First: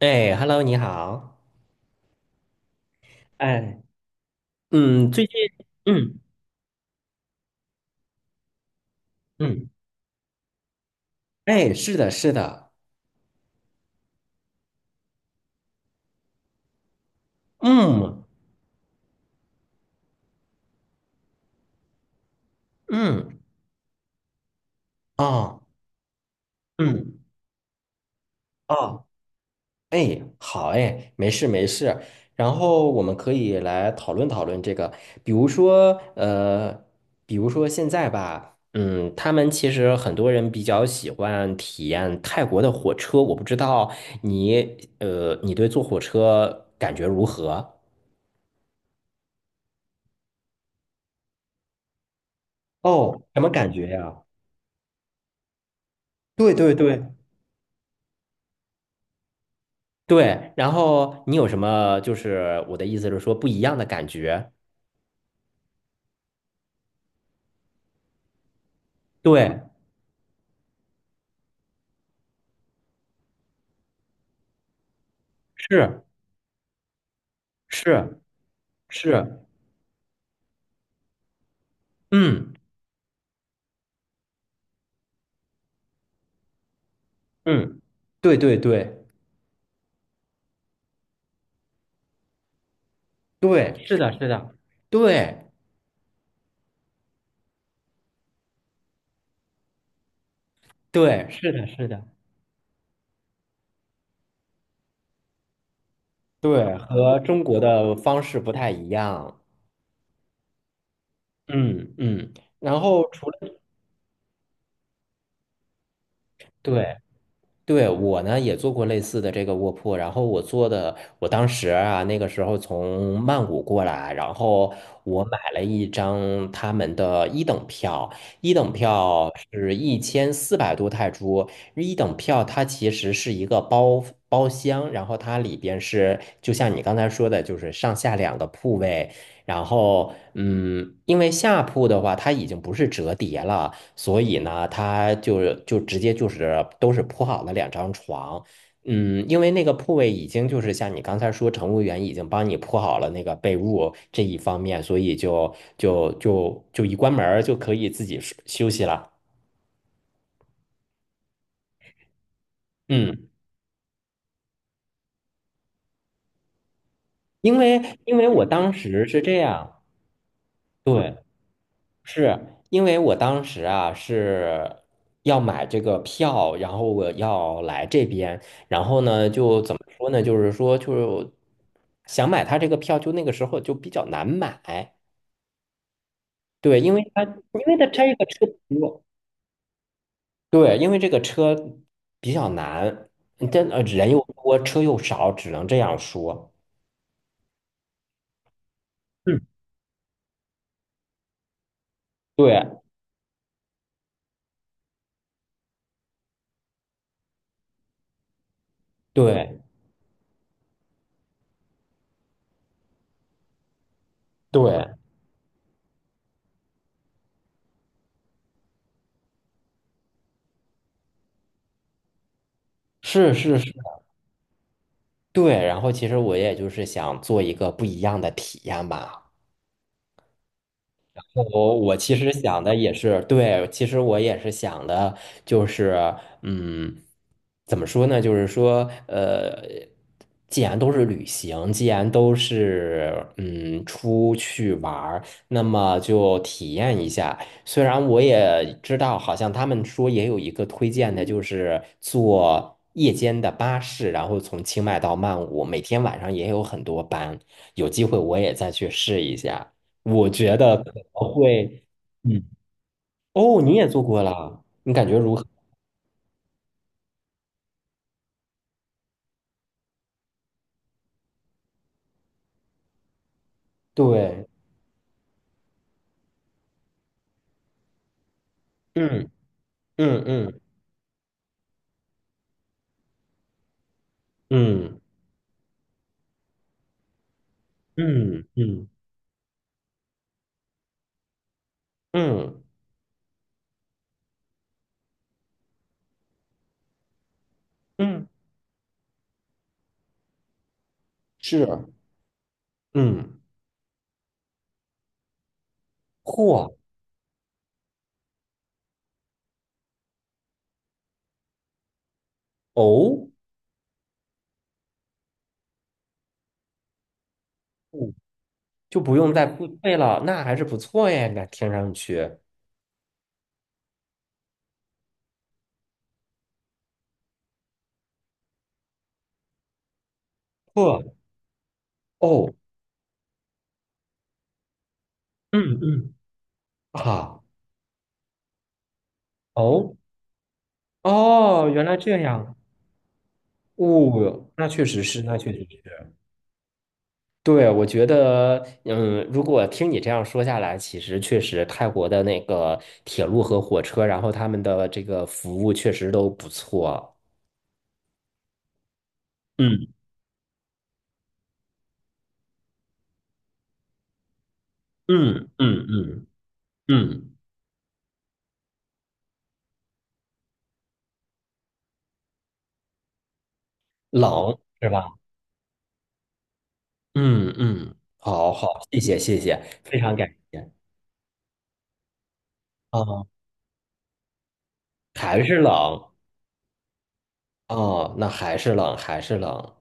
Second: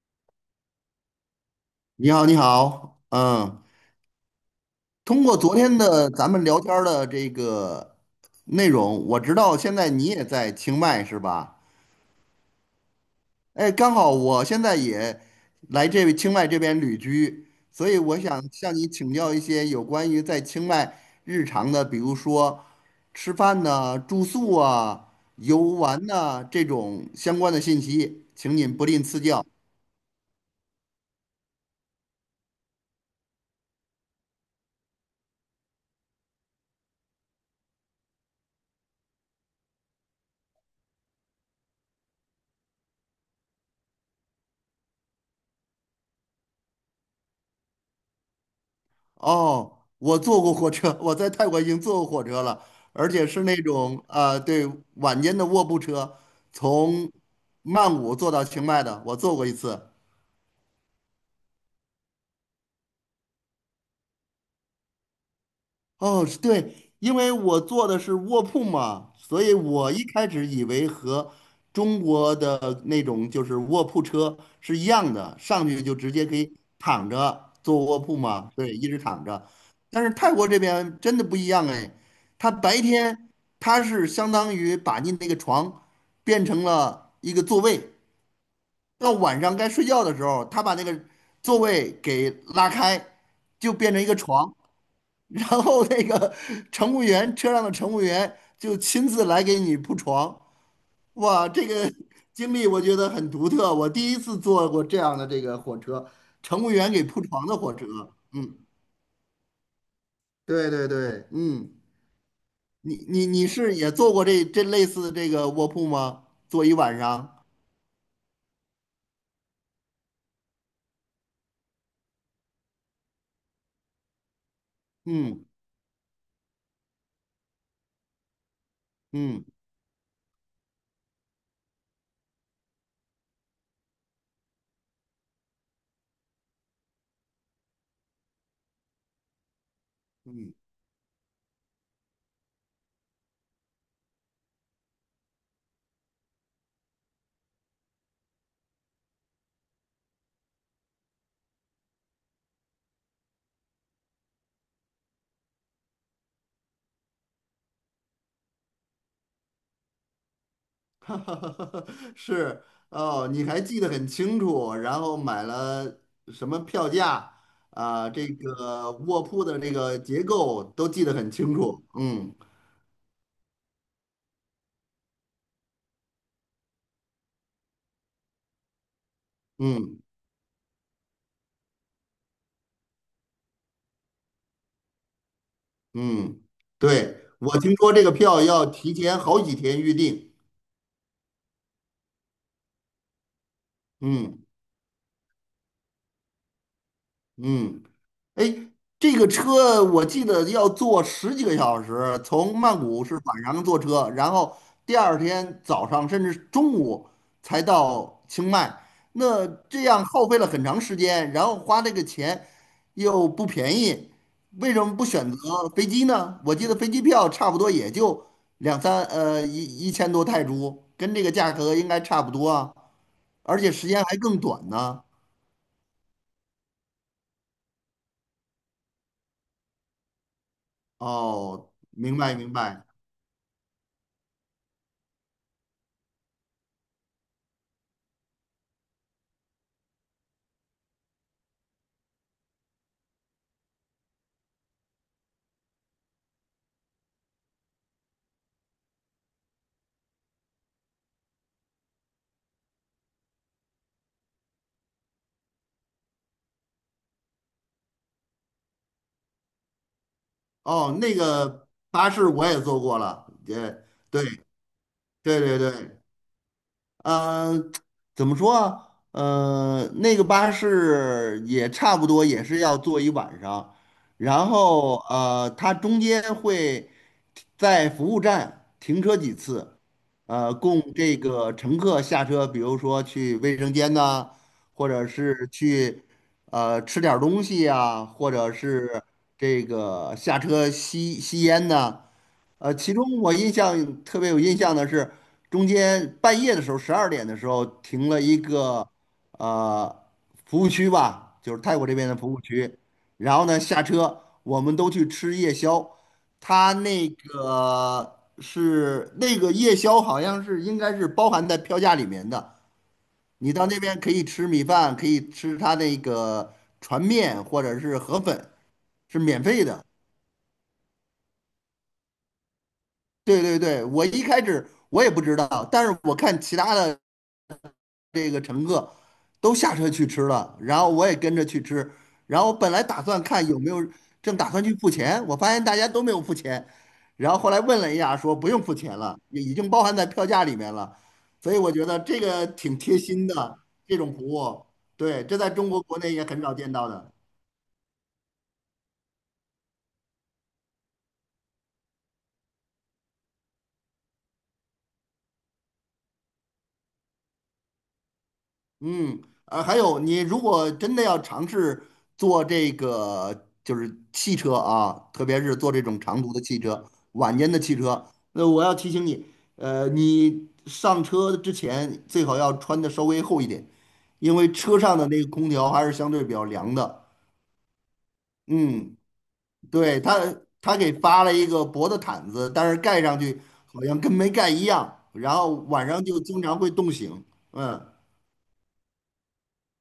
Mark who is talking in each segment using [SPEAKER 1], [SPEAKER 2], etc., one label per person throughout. [SPEAKER 1] 哎，Hello，你好。
[SPEAKER 2] 你好，你好，嗯，
[SPEAKER 1] 哎，嗯，
[SPEAKER 2] 通
[SPEAKER 1] 最近，
[SPEAKER 2] 过昨天的
[SPEAKER 1] 嗯
[SPEAKER 2] 咱们聊天儿的这个内容，我知道
[SPEAKER 1] 嗯，
[SPEAKER 2] 现在你也在清迈是吧？
[SPEAKER 1] 哎，是的，是的，
[SPEAKER 2] 哎，刚好我现在也来这清迈这边旅居，所以我
[SPEAKER 1] 嗯
[SPEAKER 2] 想向你请教一些有关于在清迈日常的，比如说吃
[SPEAKER 1] 嗯，
[SPEAKER 2] 饭呐、住宿啊、游
[SPEAKER 1] 哦，
[SPEAKER 2] 玩呐、这种
[SPEAKER 1] 嗯
[SPEAKER 2] 相关的信息，请您不吝
[SPEAKER 1] 哦，
[SPEAKER 2] 赐教。
[SPEAKER 1] 哎，好，哎，没事没事。然后我们可以来讨论讨论这个，比如说，比如说现在吧，嗯，他们其实很多人比较喜欢体验泰国的火车，我不知道你对坐火车感觉如何？
[SPEAKER 2] 哦，我坐过火车，我在泰国已经坐过火车了，而
[SPEAKER 1] 哦，
[SPEAKER 2] 且
[SPEAKER 1] 什
[SPEAKER 2] 是
[SPEAKER 1] 么
[SPEAKER 2] 那
[SPEAKER 1] 感觉
[SPEAKER 2] 种
[SPEAKER 1] 呀？
[SPEAKER 2] 啊、对，晚间的卧铺车，
[SPEAKER 1] 对对对，
[SPEAKER 2] 从曼谷坐到清迈的，我坐过一次。
[SPEAKER 1] 对，然后你有什么？就是我的意思是说，不一样的感觉。
[SPEAKER 2] 哦，是对，因为我坐的是卧铺嘛，所以
[SPEAKER 1] 对，
[SPEAKER 2] 我一开始以为和中国的那种就是卧铺车是一样的，上去就
[SPEAKER 1] 是
[SPEAKER 2] 直接可以躺着坐卧铺
[SPEAKER 1] 是
[SPEAKER 2] 嘛，对，一直躺
[SPEAKER 1] 是，
[SPEAKER 2] 着。但是泰国这边真的不一样哎，他
[SPEAKER 1] 嗯
[SPEAKER 2] 白天他是相当于把你那个床变成了一个座
[SPEAKER 1] 嗯，
[SPEAKER 2] 位，
[SPEAKER 1] 对对对
[SPEAKER 2] 到晚上该睡觉的时候，他把那个座位给拉开，就
[SPEAKER 1] 对，
[SPEAKER 2] 变
[SPEAKER 1] 是
[SPEAKER 2] 成一
[SPEAKER 1] 的，
[SPEAKER 2] 个
[SPEAKER 1] 是
[SPEAKER 2] 床。
[SPEAKER 1] 的，
[SPEAKER 2] 然
[SPEAKER 1] 对
[SPEAKER 2] 后那个乘务员，车上的乘务员就亲自来给你铺床。
[SPEAKER 1] 对，
[SPEAKER 2] 哇，
[SPEAKER 1] 是的，
[SPEAKER 2] 这
[SPEAKER 1] 是
[SPEAKER 2] 个
[SPEAKER 1] 的，
[SPEAKER 2] 经历我觉得很独特，我第一次坐过这样的这个火车，乘务
[SPEAKER 1] 对，
[SPEAKER 2] 员给
[SPEAKER 1] 和
[SPEAKER 2] 铺
[SPEAKER 1] 中
[SPEAKER 2] 床的
[SPEAKER 1] 国
[SPEAKER 2] 火车。
[SPEAKER 1] 的方式不
[SPEAKER 2] 嗯，
[SPEAKER 1] 太一样。
[SPEAKER 2] 对对对，嗯，
[SPEAKER 1] 嗯嗯，然
[SPEAKER 2] 你
[SPEAKER 1] 后
[SPEAKER 2] 你
[SPEAKER 1] 除
[SPEAKER 2] 你
[SPEAKER 1] 了，
[SPEAKER 2] 是也坐过这类似的这个卧铺吗？坐一
[SPEAKER 1] 对。
[SPEAKER 2] 晚上？
[SPEAKER 1] 对，我呢也做过类似的这个卧铺，然后我做的，我当时啊那个时候从曼谷过来，然后我买
[SPEAKER 2] 嗯
[SPEAKER 1] 了一张他们的一等票，一等票
[SPEAKER 2] 嗯
[SPEAKER 1] 是1400多泰铢，一等票它其实是一个包厢，然后它里边是就像你刚才说的，就是上下两个铺位，然后，
[SPEAKER 2] 嗯。
[SPEAKER 1] 嗯，因为下铺的话，它已经不是折叠了，所以呢，它就是就直接就是都是铺好了两张床。嗯，因为那个铺位已经就是像你刚才说，乘务员已经帮你铺好了那个被褥这一方面，所以就一关门儿就可以自己睡休息了。
[SPEAKER 2] 是哦，
[SPEAKER 1] 嗯，
[SPEAKER 2] 你还记得很清楚，然后买了什么票价
[SPEAKER 1] 因为
[SPEAKER 2] 啊，
[SPEAKER 1] 因为
[SPEAKER 2] 这
[SPEAKER 1] 我当
[SPEAKER 2] 个
[SPEAKER 1] 时是
[SPEAKER 2] 卧
[SPEAKER 1] 这
[SPEAKER 2] 铺的这
[SPEAKER 1] 样，
[SPEAKER 2] 个结构都记得
[SPEAKER 1] 对。
[SPEAKER 2] 很清楚。嗯
[SPEAKER 1] 是因为我当时啊是要买这个票，然后我要来这边，然后呢就怎么
[SPEAKER 2] 嗯
[SPEAKER 1] 说呢？就是说就想买他这个票，就那个时候就比较难买。
[SPEAKER 2] 嗯，
[SPEAKER 1] 对，因为他
[SPEAKER 2] 对，我
[SPEAKER 1] 因
[SPEAKER 2] 听
[SPEAKER 1] 为他
[SPEAKER 2] 说这个
[SPEAKER 1] 这个
[SPEAKER 2] 票
[SPEAKER 1] 车
[SPEAKER 2] 要提
[SPEAKER 1] 多，
[SPEAKER 2] 前好几天预定。
[SPEAKER 1] 对，因为这个车比较难，真人又
[SPEAKER 2] 嗯
[SPEAKER 1] 多，车又少，只能这样说。
[SPEAKER 2] 嗯。哎，这个
[SPEAKER 1] 嗯，
[SPEAKER 2] 车我记得要坐十几个小时，从曼
[SPEAKER 1] 对
[SPEAKER 2] 谷是晚上坐车，然后第二天早上甚至中午才到清迈，那
[SPEAKER 1] 对
[SPEAKER 2] 这样耗费了很长时间，然后花这个钱又不便宜，为什
[SPEAKER 1] 对，
[SPEAKER 2] 么不选择飞机呢？我记得飞机票差不多也就两三呃一一千多泰铢，跟这个价格应该差不多啊，
[SPEAKER 1] 是是
[SPEAKER 2] 而且
[SPEAKER 1] 是，
[SPEAKER 2] 时间还更短呢。
[SPEAKER 1] 对。然后其实我也就是想做一个不一样的体验吧。
[SPEAKER 2] 哦，
[SPEAKER 1] 我其
[SPEAKER 2] 明
[SPEAKER 1] 实
[SPEAKER 2] 白明
[SPEAKER 1] 想的
[SPEAKER 2] 白。
[SPEAKER 1] 也是，对，其实我也是想的，就是，嗯，怎么说呢？就是说，既然都是旅行，既然都是出去玩儿，那么就体验一下。虽然我也知道，好像他们说也有一个推荐的，就是坐夜间的巴士，然后从清迈到曼谷，每天晚上也有很多班，有机会我也再去试一下。我觉得可
[SPEAKER 2] 哦，
[SPEAKER 1] 能
[SPEAKER 2] 那个
[SPEAKER 1] 会，
[SPEAKER 2] 巴士
[SPEAKER 1] 嗯，
[SPEAKER 2] 我也坐过了，也
[SPEAKER 1] 哦，你也做
[SPEAKER 2] 对
[SPEAKER 1] 过啦，你感觉如
[SPEAKER 2] 对
[SPEAKER 1] 何？
[SPEAKER 2] 对对，嗯呃，怎么说啊？那个巴士也差不多，也是要坐一晚上，
[SPEAKER 1] 对，
[SPEAKER 2] 然后它中间会在服务站停车
[SPEAKER 1] 嗯
[SPEAKER 2] 几次，
[SPEAKER 1] 嗯嗯
[SPEAKER 2] 供这个乘客下车，比如说去卫生间呐、或
[SPEAKER 1] 嗯
[SPEAKER 2] 者是去吃点儿东西呀、或
[SPEAKER 1] 嗯
[SPEAKER 2] 者
[SPEAKER 1] 嗯
[SPEAKER 2] 是这个下车吸吸烟呐、
[SPEAKER 1] 嗯
[SPEAKER 2] 其中我印象特别有印象的是，中间半夜的时候，12点的时候停了
[SPEAKER 1] 嗯，
[SPEAKER 2] 一个呃服务区吧，就是
[SPEAKER 1] 是，
[SPEAKER 2] 泰国这边的服务区。然
[SPEAKER 1] 嗯，
[SPEAKER 2] 后呢，下车我们都去吃夜宵，
[SPEAKER 1] 嚯，
[SPEAKER 2] 他那个是那个夜宵好像是应该是包含在票价里面的。
[SPEAKER 1] 哦，
[SPEAKER 2] 你到那边可以吃米饭，可以吃他那个船面或者是
[SPEAKER 1] 嗯
[SPEAKER 2] 河粉，
[SPEAKER 1] 就不
[SPEAKER 2] 是
[SPEAKER 1] 用
[SPEAKER 2] 免
[SPEAKER 1] 再
[SPEAKER 2] 费
[SPEAKER 1] 付
[SPEAKER 2] 的。
[SPEAKER 1] 费了，那还是不错耶，那听上去，
[SPEAKER 2] 对对对，我一开始我也不知道，但是我看其他的这个乘客都下车去吃了，然后
[SPEAKER 1] 嚯，
[SPEAKER 2] 我也跟着去吃，然
[SPEAKER 1] 哦，
[SPEAKER 2] 后本来打算看有没有正打算去付钱，我发现大
[SPEAKER 1] 嗯
[SPEAKER 2] 家都没
[SPEAKER 1] 嗯，
[SPEAKER 2] 有付钱，然后
[SPEAKER 1] 好，
[SPEAKER 2] 后来问了一下，说不用付钱了，也已经包含
[SPEAKER 1] 哦
[SPEAKER 2] 在票价里面了，所以
[SPEAKER 1] 哦，
[SPEAKER 2] 我
[SPEAKER 1] 原
[SPEAKER 2] 觉
[SPEAKER 1] 来
[SPEAKER 2] 得
[SPEAKER 1] 这
[SPEAKER 2] 这个
[SPEAKER 1] 样，
[SPEAKER 2] 挺贴心的，这种服
[SPEAKER 1] 哦，
[SPEAKER 2] 务，
[SPEAKER 1] 那确实是，
[SPEAKER 2] 对，
[SPEAKER 1] 那
[SPEAKER 2] 这在
[SPEAKER 1] 确实
[SPEAKER 2] 中国国
[SPEAKER 1] 是，
[SPEAKER 2] 内也很少见到的。
[SPEAKER 1] 对，我觉得，嗯，如果听你这样说下来，其实确实泰国的那个铁路和火车，然后他们的这个服务确实都不错。
[SPEAKER 2] 嗯，还
[SPEAKER 1] 嗯
[SPEAKER 2] 有你如果真的要尝试坐这个就是汽车啊，特别
[SPEAKER 1] 嗯
[SPEAKER 2] 是坐这
[SPEAKER 1] 嗯
[SPEAKER 2] 种长
[SPEAKER 1] 嗯
[SPEAKER 2] 途的汽车、
[SPEAKER 1] 嗯，
[SPEAKER 2] 晚间的汽车，那我要提醒你，你上车之前最好要穿的稍微厚一点，因为
[SPEAKER 1] 冷
[SPEAKER 2] 车
[SPEAKER 1] 是
[SPEAKER 2] 上的
[SPEAKER 1] 吧？
[SPEAKER 2] 那个空调还是相对比较凉的。
[SPEAKER 1] 嗯嗯，好好，
[SPEAKER 2] 嗯，
[SPEAKER 1] 谢谢谢谢，非
[SPEAKER 2] 对，
[SPEAKER 1] 常
[SPEAKER 2] 他
[SPEAKER 1] 感谢。
[SPEAKER 2] 他给发了一个薄的毯子，但是盖上
[SPEAKER 1] 啊，
[SPEAKER 2] 去好像跟没盖一样，然
[SPEAKER 1] 还
[SPEAKER 2] 后
[SPEAKER 1] 是
[SPEAKER 2] 晚
[SPEAKER 1] 冷，
[SPEAKER 2] 上就经常会冻醒。嗯。
[SPEAKER 1] 哦，那还是冷，还是冷。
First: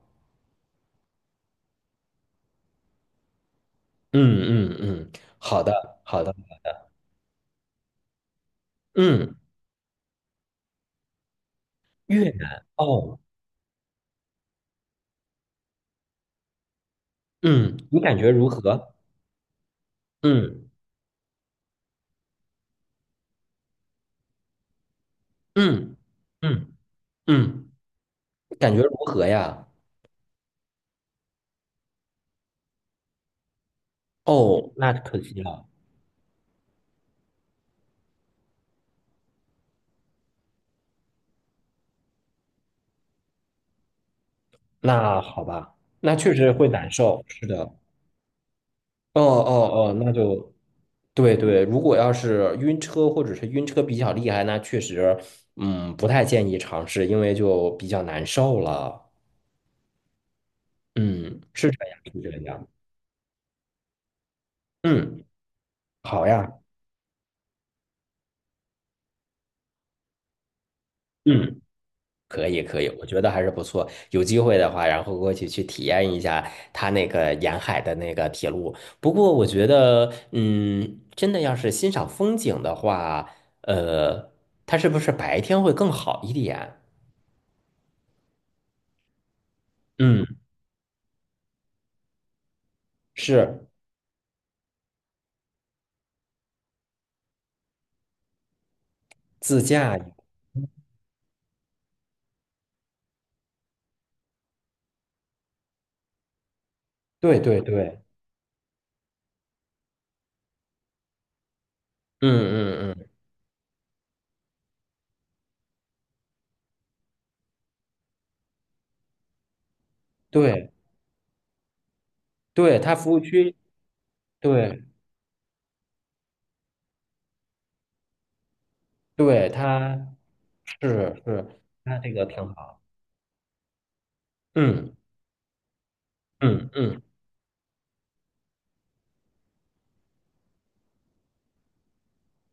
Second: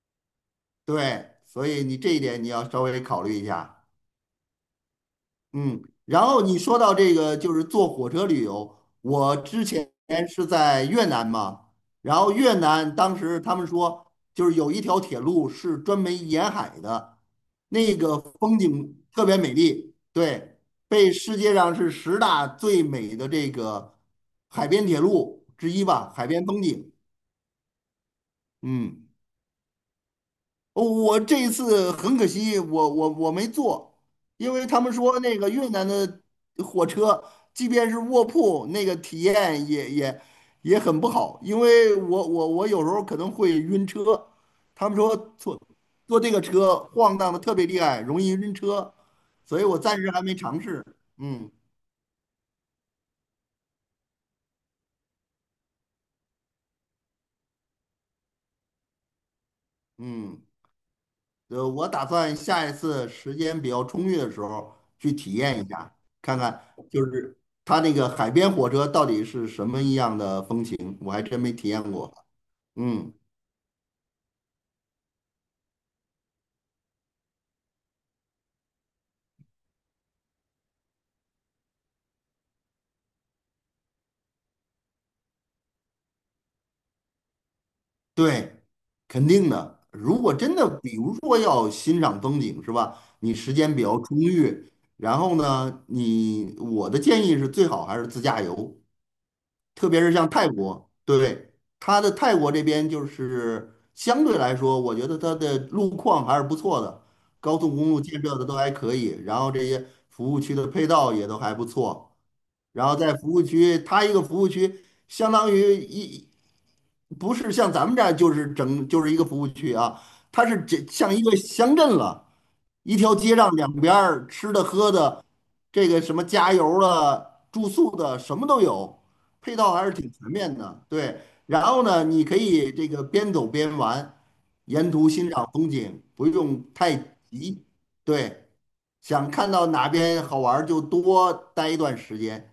[SPEAKER 2] 对，所以你这一点你要稍微考虑一下。
[SPEAKER 1] 嗯嗯嗯，好
[SPEAKER 2] 嗯，
[SPEAKER 1] 的，好
[SPEAKER 2] 然
[SPEAKER 1] 的。
[SPEAKER 2] 后你说到这个就是坐火车旅游，
[SPEAKER 1] 嗯，
[SPEAKER 2] 我之前是在越南嘛，然
[SPEAKER 1] 越
[SPEAKER 2] 后越
[SPEAKER 1] 南
[SPEAKER 2] 南
[SPEAKER 1] 哦，
[SPEAKER 2] 当时他们说就是有一条铁路是专门沿海的，
[SPEAKER 1] 嗯，
[SPEAKER 2] 那
[SPEAKER 1] 你感
[SPEAKER 2] 个
[SPEAKER 1] 觉如
[SPEAKER 2] 风
[SPEAKER 1] 何？
[SPEAKER 2] 景特别美丽，对，
[SPEAKER 1] 嗯
[SPEAKER 2] 被世界上是十大最美的这个海边铁路之一
[SPEAKER 1] 嗯。
[SPEAKER 2] 吧，海边风
[SPEAKER 1] 嗯
[SPEAKER 2] 景。
[SPEAKER 1] 嗯，感觉如
[SPEAKER 2] 嗯。
[SPEAKER 1] 何呀？
[SPEAKER 2] 我这一次很可惜，我没坐，因为
[SPEAKER 1] 哦，
[SPEAKER 2] 他们
[SPEAKER 1] 那可
[SPEAKER 2] 说那
[SPEAKER 1] 惜
[SPEAKER 2] 个
[SPEAKER 1] 了。
[SPEAKER 2] 越南的火车，即便是卧铺，那个体验也很不好，因为我有时候可能会晕车，他们说
[SPEAKER 1] 那好
[SPEAKER 2] 坐
[SPEAKER 1] 吧，那
[SPEAKER 2] 坐这
[SPEAKER 1] 确
[SPEAKER 2] 个
[SPEAKER 1] 实会
[SPEAKER 2] 车
[SPEAKER 1] 难
[SPEAKER 2] 晃
[SPEAKER 1] 受。
[SPEAKER 2] 荡的
[SPEAKER 1] 是
[SPEAKER 2] 特别
[SPEAKER 1] 的。
[SPEAKER 2] 厉害，容易晕车，
[SPEAKER 1] 哦
[SPEAKER 2] 所以我
[SPEAKER 1] 哦哦，
[SPEAKER 2] 暂时
[SPEAKER 1] 那
[SPEAKER 2] 还没
[SPEAKER 1] 就，
[SPEAKER 2] 尝试。
[SPEAKER 1] 对
[SPEAKER 2] 嗯
[SPEAKER 1] 对。如果要是晕车或者是晕车比较厉害，那确实，嗯，不太建议尝试，因为就比较难受了。
[SPEAKER 2] 嗯。
[SPEAKER 1] 嗯，是这
[SPEAKER 2] 我
[SPEAKER 1] 样，
[SPEAKER 2] 打
[SPEAKER 1] 是这
[SPEAKER 2] 算下
[SPEAKER 1] 样。
[SPEAKER 2] 一次时间比较充裕的时候去
[SPEAKER 1] 嗯，
[SPEAKER 2] 体验一下，
[SPEAKER 1] 好
[SPEAKER 2] 看
[SPEAKER 1] 呀。
[SPEAKER 2] 看就是它那个海边火车到底是什么一样的风情，我还真没
[SPEAKER 1] 嗯。
[SPEAKER 2] 体验过。
[SPEAKER 1] 可以可以，我
[SPEAKER 2] 嗯，
[SPEAKER 1] 觉得还是不错。有机会的话，然后过去去体验一下它那个沿海的那个铁路。不过我觉得，嗯，真的要是欣赏风景的话，呃，它是不是白天会更好一点？
[SPEAKER 2] 对，肯定的。如果
[SPEAKER 1] 嗯，
[SPEAKER 2] 真的，比如说要欣赏风景，是吧？你时
[SPEAKER 1] 是
[SPEAKER 2] 间比较充裕，然后呢，你我的建议是最好还是自驾游，
[SPEAKER 1] 自
[SPEAKER 2] 特
[SPEAKER 1] 驾，
[SPEAKER 2] 别是像泰国，对，它的泰国这边就是相对来说，我觉得它的路况还是不错的，
[SPEAKER 1] 对
[SPEAKER 2] 高
[SPEAKER 1] 对
[SPEAKER 2] 速公路
[SPEAKER 1] 对，
[SPEAKER 2] 建设的都还可以，然后这些服务区的配套也都还不错，
[SPEAKER 1] 嗯
[SPEAKER 2] 然
[SPEAKER 1] 嗯
[SPEAKER 2] 后
[SPEAKER 1] 嗯，
[SPEAKER 2] 在服务区，它一个服务区相当于一，不是像咱们这儿就是整就是一个服务区啊，它是
[SPEAKER 1] 对
[SPEAKER 2] 这像一个乡镇了，
[SPEAKER 1] 对，它
[SPEAKER 2] 一
[SPEAKER 1] 服
[SPEAKER 2] 条
[SPEAKER 1] 务
[SPEAKER 2] 街上
[SPEAKER 1] 区，
[SPEAKER 2] 两边儿吃的
[SPEAKER 1] 对
[SPEAKER 2] 喝的，这个什么加油了、住宿的什么都有，
[SPEAKER 1] 对，
[SPEAKER 2] 配套还是
[SPEAKER 1] 它
[SPEAKER 2] 挺全面的。
[SPEAKER 1] 是
[SPEAKER 2] 对，
[SPEAKER 1] 是
[SPEAKER 2] 然后
[SPEAKER 1] 它
[SPEAKER 2] 呢，
[SPEAKER 1] 这
[SPEAKER 2] 你
[SPEAKER 1] 个
[SPEAKER 2] 可
[SPEAKER 1] 挺
[SPEAKER 2] 以
[SPEAKER 1] 好，
[SPEAKER 2] 这个边走边玩，沿
[SPEAKER 1] 嗯
[SPEAKER 2] 途欣赏风景，不用
[SPEAKER 1] 嗯
[SPEAKER 2] 太
[SPEAKER 1] 嗯
[SPEAKER 2] 急。对，想看到哪边好玩儿就多待一段时间，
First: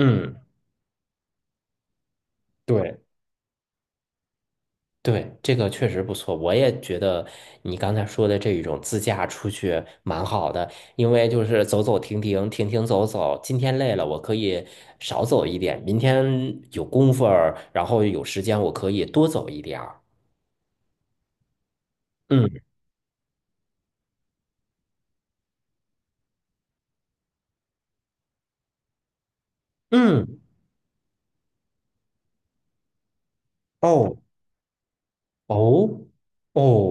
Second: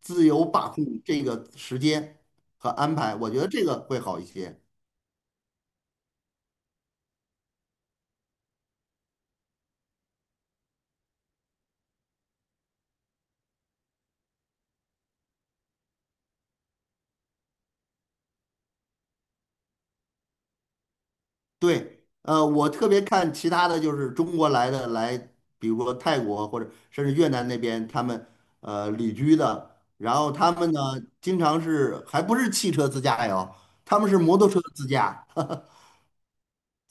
[SPEAKER 2] 自由把控这个时间和安
[SPEAKER 1] 对。
[SPEAKER 2] 排，我觉得这个会好一些。
[SPEAKER 1] 对，这个确实不错，我也觉得你刚才说的这一种自驾出去蛮好的，因为就是走走停停，停停走走，今天累了，我可以少走一点，明天有功夫儿，然后有时间，我可以多走一点儿。
[SPEAKER 2] 对，
[SPEAKER 1] 嗯
[SPEAKER 2] 我特别看其他的就是中国来的来，比如说泰国或者甚至越南那边，他们旅居的，然后
[SPEAKER 1] 嗯，
[SPEAKER 2] 他们呢经常是还不是汽车自驾游，他们是
[SPEAKER 1] 哦
[SPEAKER 2] 摩托车自驾，
[SPEAKER 1] 哦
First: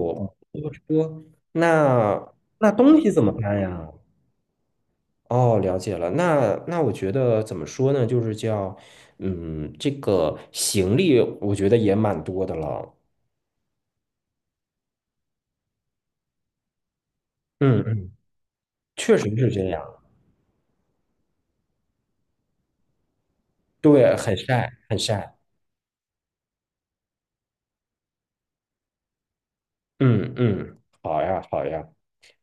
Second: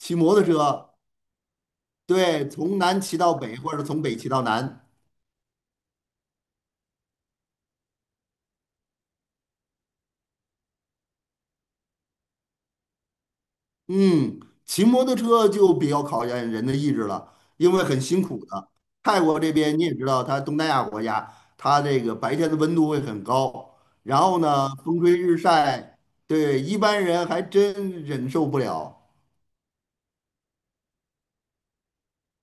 [SPEAKER 2] 骑摩托
[SPEAKER 1] 多
[SPEAKER 2] 车，
[SPEAKER 1] 说，那
[SPEAKER 2] 对，
[SPEAKER 1] 那
[SPEAKER 2] 从
[SPEAKER 1] 东
[SPEAKER 2] 南
[SPEAKER 1] 西
[SPEAKER 2] 骑
[SPEAKER 1] 怎么
[SPEAKER 2] 到北
[SPEAKER 1] 办
[SPEAKER 2] 或者
[SPEAKER 1] 呀？
[SPEAKER 2] 从北骑到南。
[SPEAKER 1] 哦，了解了。那我觉得怎么说呢？就是叫，嗯，这个行李我觉得也蛮多的了。
[SPEAKER 2] 嗯，骑摩托车就比较考验人的意志了，因
[SPEAKER 1] 嗯
[SPEAKER 2] 为很
[SPEAKER 1] 嗯，
[SPEAKER 2] 辛苦的。
[SPEAKER 1] 确
[SPEAKER 2] 泰
[SPEAKER 1] 实
[SPEAKER 2] 国
[SPEAKER 1] 是
[SPEAKER 2] 这
[SPEAKER 1] 这
[SPEAKER 2] 边
[SPEAKER 1] 样。
[SPEAKER 2] 你也知道，它东南亚国家，它这个白天的温度会很高，
[SPEAKER 1] 对，
[SPEAKER 2] 然
[SPEAKER 1] 很
[SPEAKER 2] 后呢，
[SPEAKER 1] 晒，很
[SPEAKER 2] 风吹
[SPEAKER 1] 晒。
[SPEAKER 2] 日晒，对，一般人还真忍受不了。
[SPEAKER 1] 嗯嗯，好呀好呀，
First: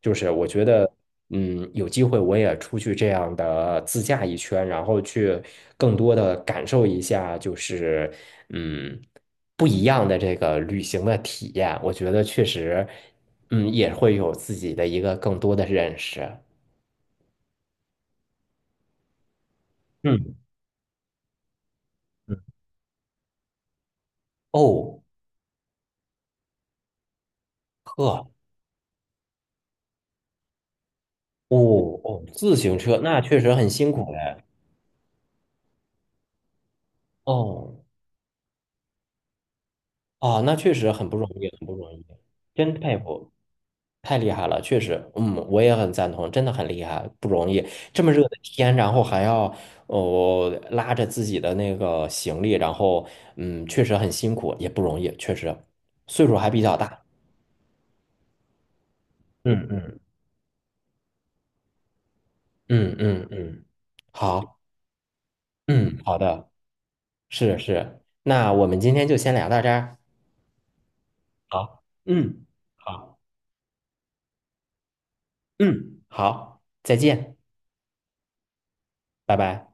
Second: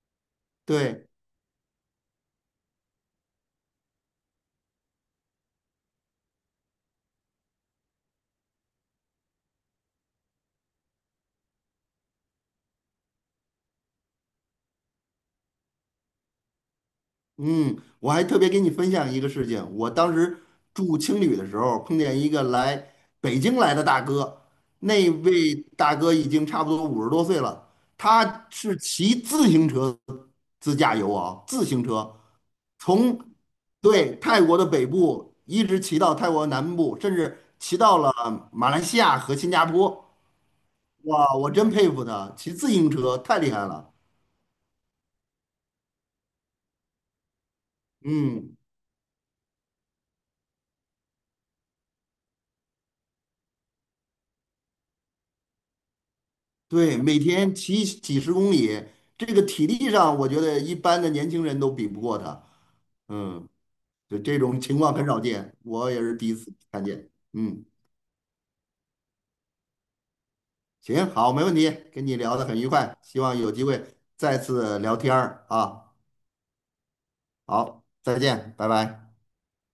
[SPEAKER 1] 就是我觉得，
[SPEAKER 2] 对，
[SPEAKER 1] 嗯，有机会我也出去这样的自驾一圈，然后去更多的感受一下，就是嗯不一样的这个旅行的体验。我觉得确实，嗯，也会有自己的一个更多的认识。
[SPEAKER 2] 嗯，我还特别给你分享一个事情，我当
[SPEAKER 1] 嗯
[SPEAKER 2] 时住青旅的时候，碰见一
[SPEAKER 1] 嗯，
[SPEAKER 2] 个来北京来的大哥，
[SPEAKER 1] 哦，
[SPEAKER 2] 那位大哥已经差不多50多岁了，
[SPEAKER 1] 呵，
[SPEAKER 2] 他是骑自行车。自驾游啊，
[SPEAKER 1] 哦
[SPEAKER 2] 自行车
[SPEAKER 1] 哦，自行车
[SPEAKER 2] 从
[SPEAKER 1] 那确实很辛苦
[SPEAKER 2] 对泰
[SPEAKER 1] 嘞。
[SPEAKER 2] 国的北部一直骑到泰国南部，甚至骑
[SPEAKER 1] 哦。
[SPEAKER 2] 到了马来西亚和新加坡。
[SPEAKER 1] 啊，那确实很不容
[SPEAKER 2] 哇，
[SPEAKER 1] 易，
[SPEAKER 2] 我
[SPEAKER 1] 很
[SPEAKER 2] 真
[SPEAKER 1] 不
[SPEAKER 2] 佩
[SPEAKER 1] 容
[SPEAKER 2] 服
[SPEAKER 1] 易，
[SPEAKER 2] 他，骑自
[SPEAKER 1] 真
[SPEAKER 2] 行
[SPEAKER 1] 佩
[SPEAKER 2] 车
[SPEAKER 1] 服，
[SPEAKER 2] 太厉害了。
[SPEAKER 1] 太厉害了，确实，嗯，我也很赞同，真的很厉害，不容易，这么热的
[SPEAKER 2] 嗯，
[SPEAKER 1] 天，然后还要拉着自己的那个行李，然后确实很辛苦，也不容易，确实，岁数还比较
[SPEAKER 2] 对，
[SPEAKER 1] 大，
[SPEAKER 2] 每天骑几十公里，这个体
[SPEAKER 1] 嗯
[SPEAKER 2] 力
[SPEAKER 1] 嗯
[SPEAKER 2] 上我觉得一般的年轻人都比不过他。
[SPEAKER 1] 嗯嗯
[SPEAKER 2] 嗯，
[SPEAKER 1] 嗯，
[SPEAKER 2] 就这
[SPEAKER 1] 好，
[SPEAKER 2] 种情况很少见，我
[SPEAKER 1] 嗯，
[SPEAKER 2] 也是
[SPEAKER 1] 好
[SPEAKER 2] 第一
[SPEAKER 1] 的，
[SPEAKER 2] 次看见。
[SPEAKER 1] 是
[SPEAKER 2] 嗯，
[SPEAKER 1] 是，那我们今天就先聊到这儿，
[SPEAKER 2] 行，好，没问题，
[SPEAKER 1] 好，
[SPEAKER 2] 跟你聊
[SPEAKER 1] 嗯，
[SPEAKER 2] 得很愉快，
[SPEAKER 1] 好，
[SPEAKER 2] 希望有机会再次聊天儿啊。
[SPEAKER 1] 嗯，好，再见，
[SPEAKER 2] 好，再见，拜拜。
[SPEAKER 1] 拜拜。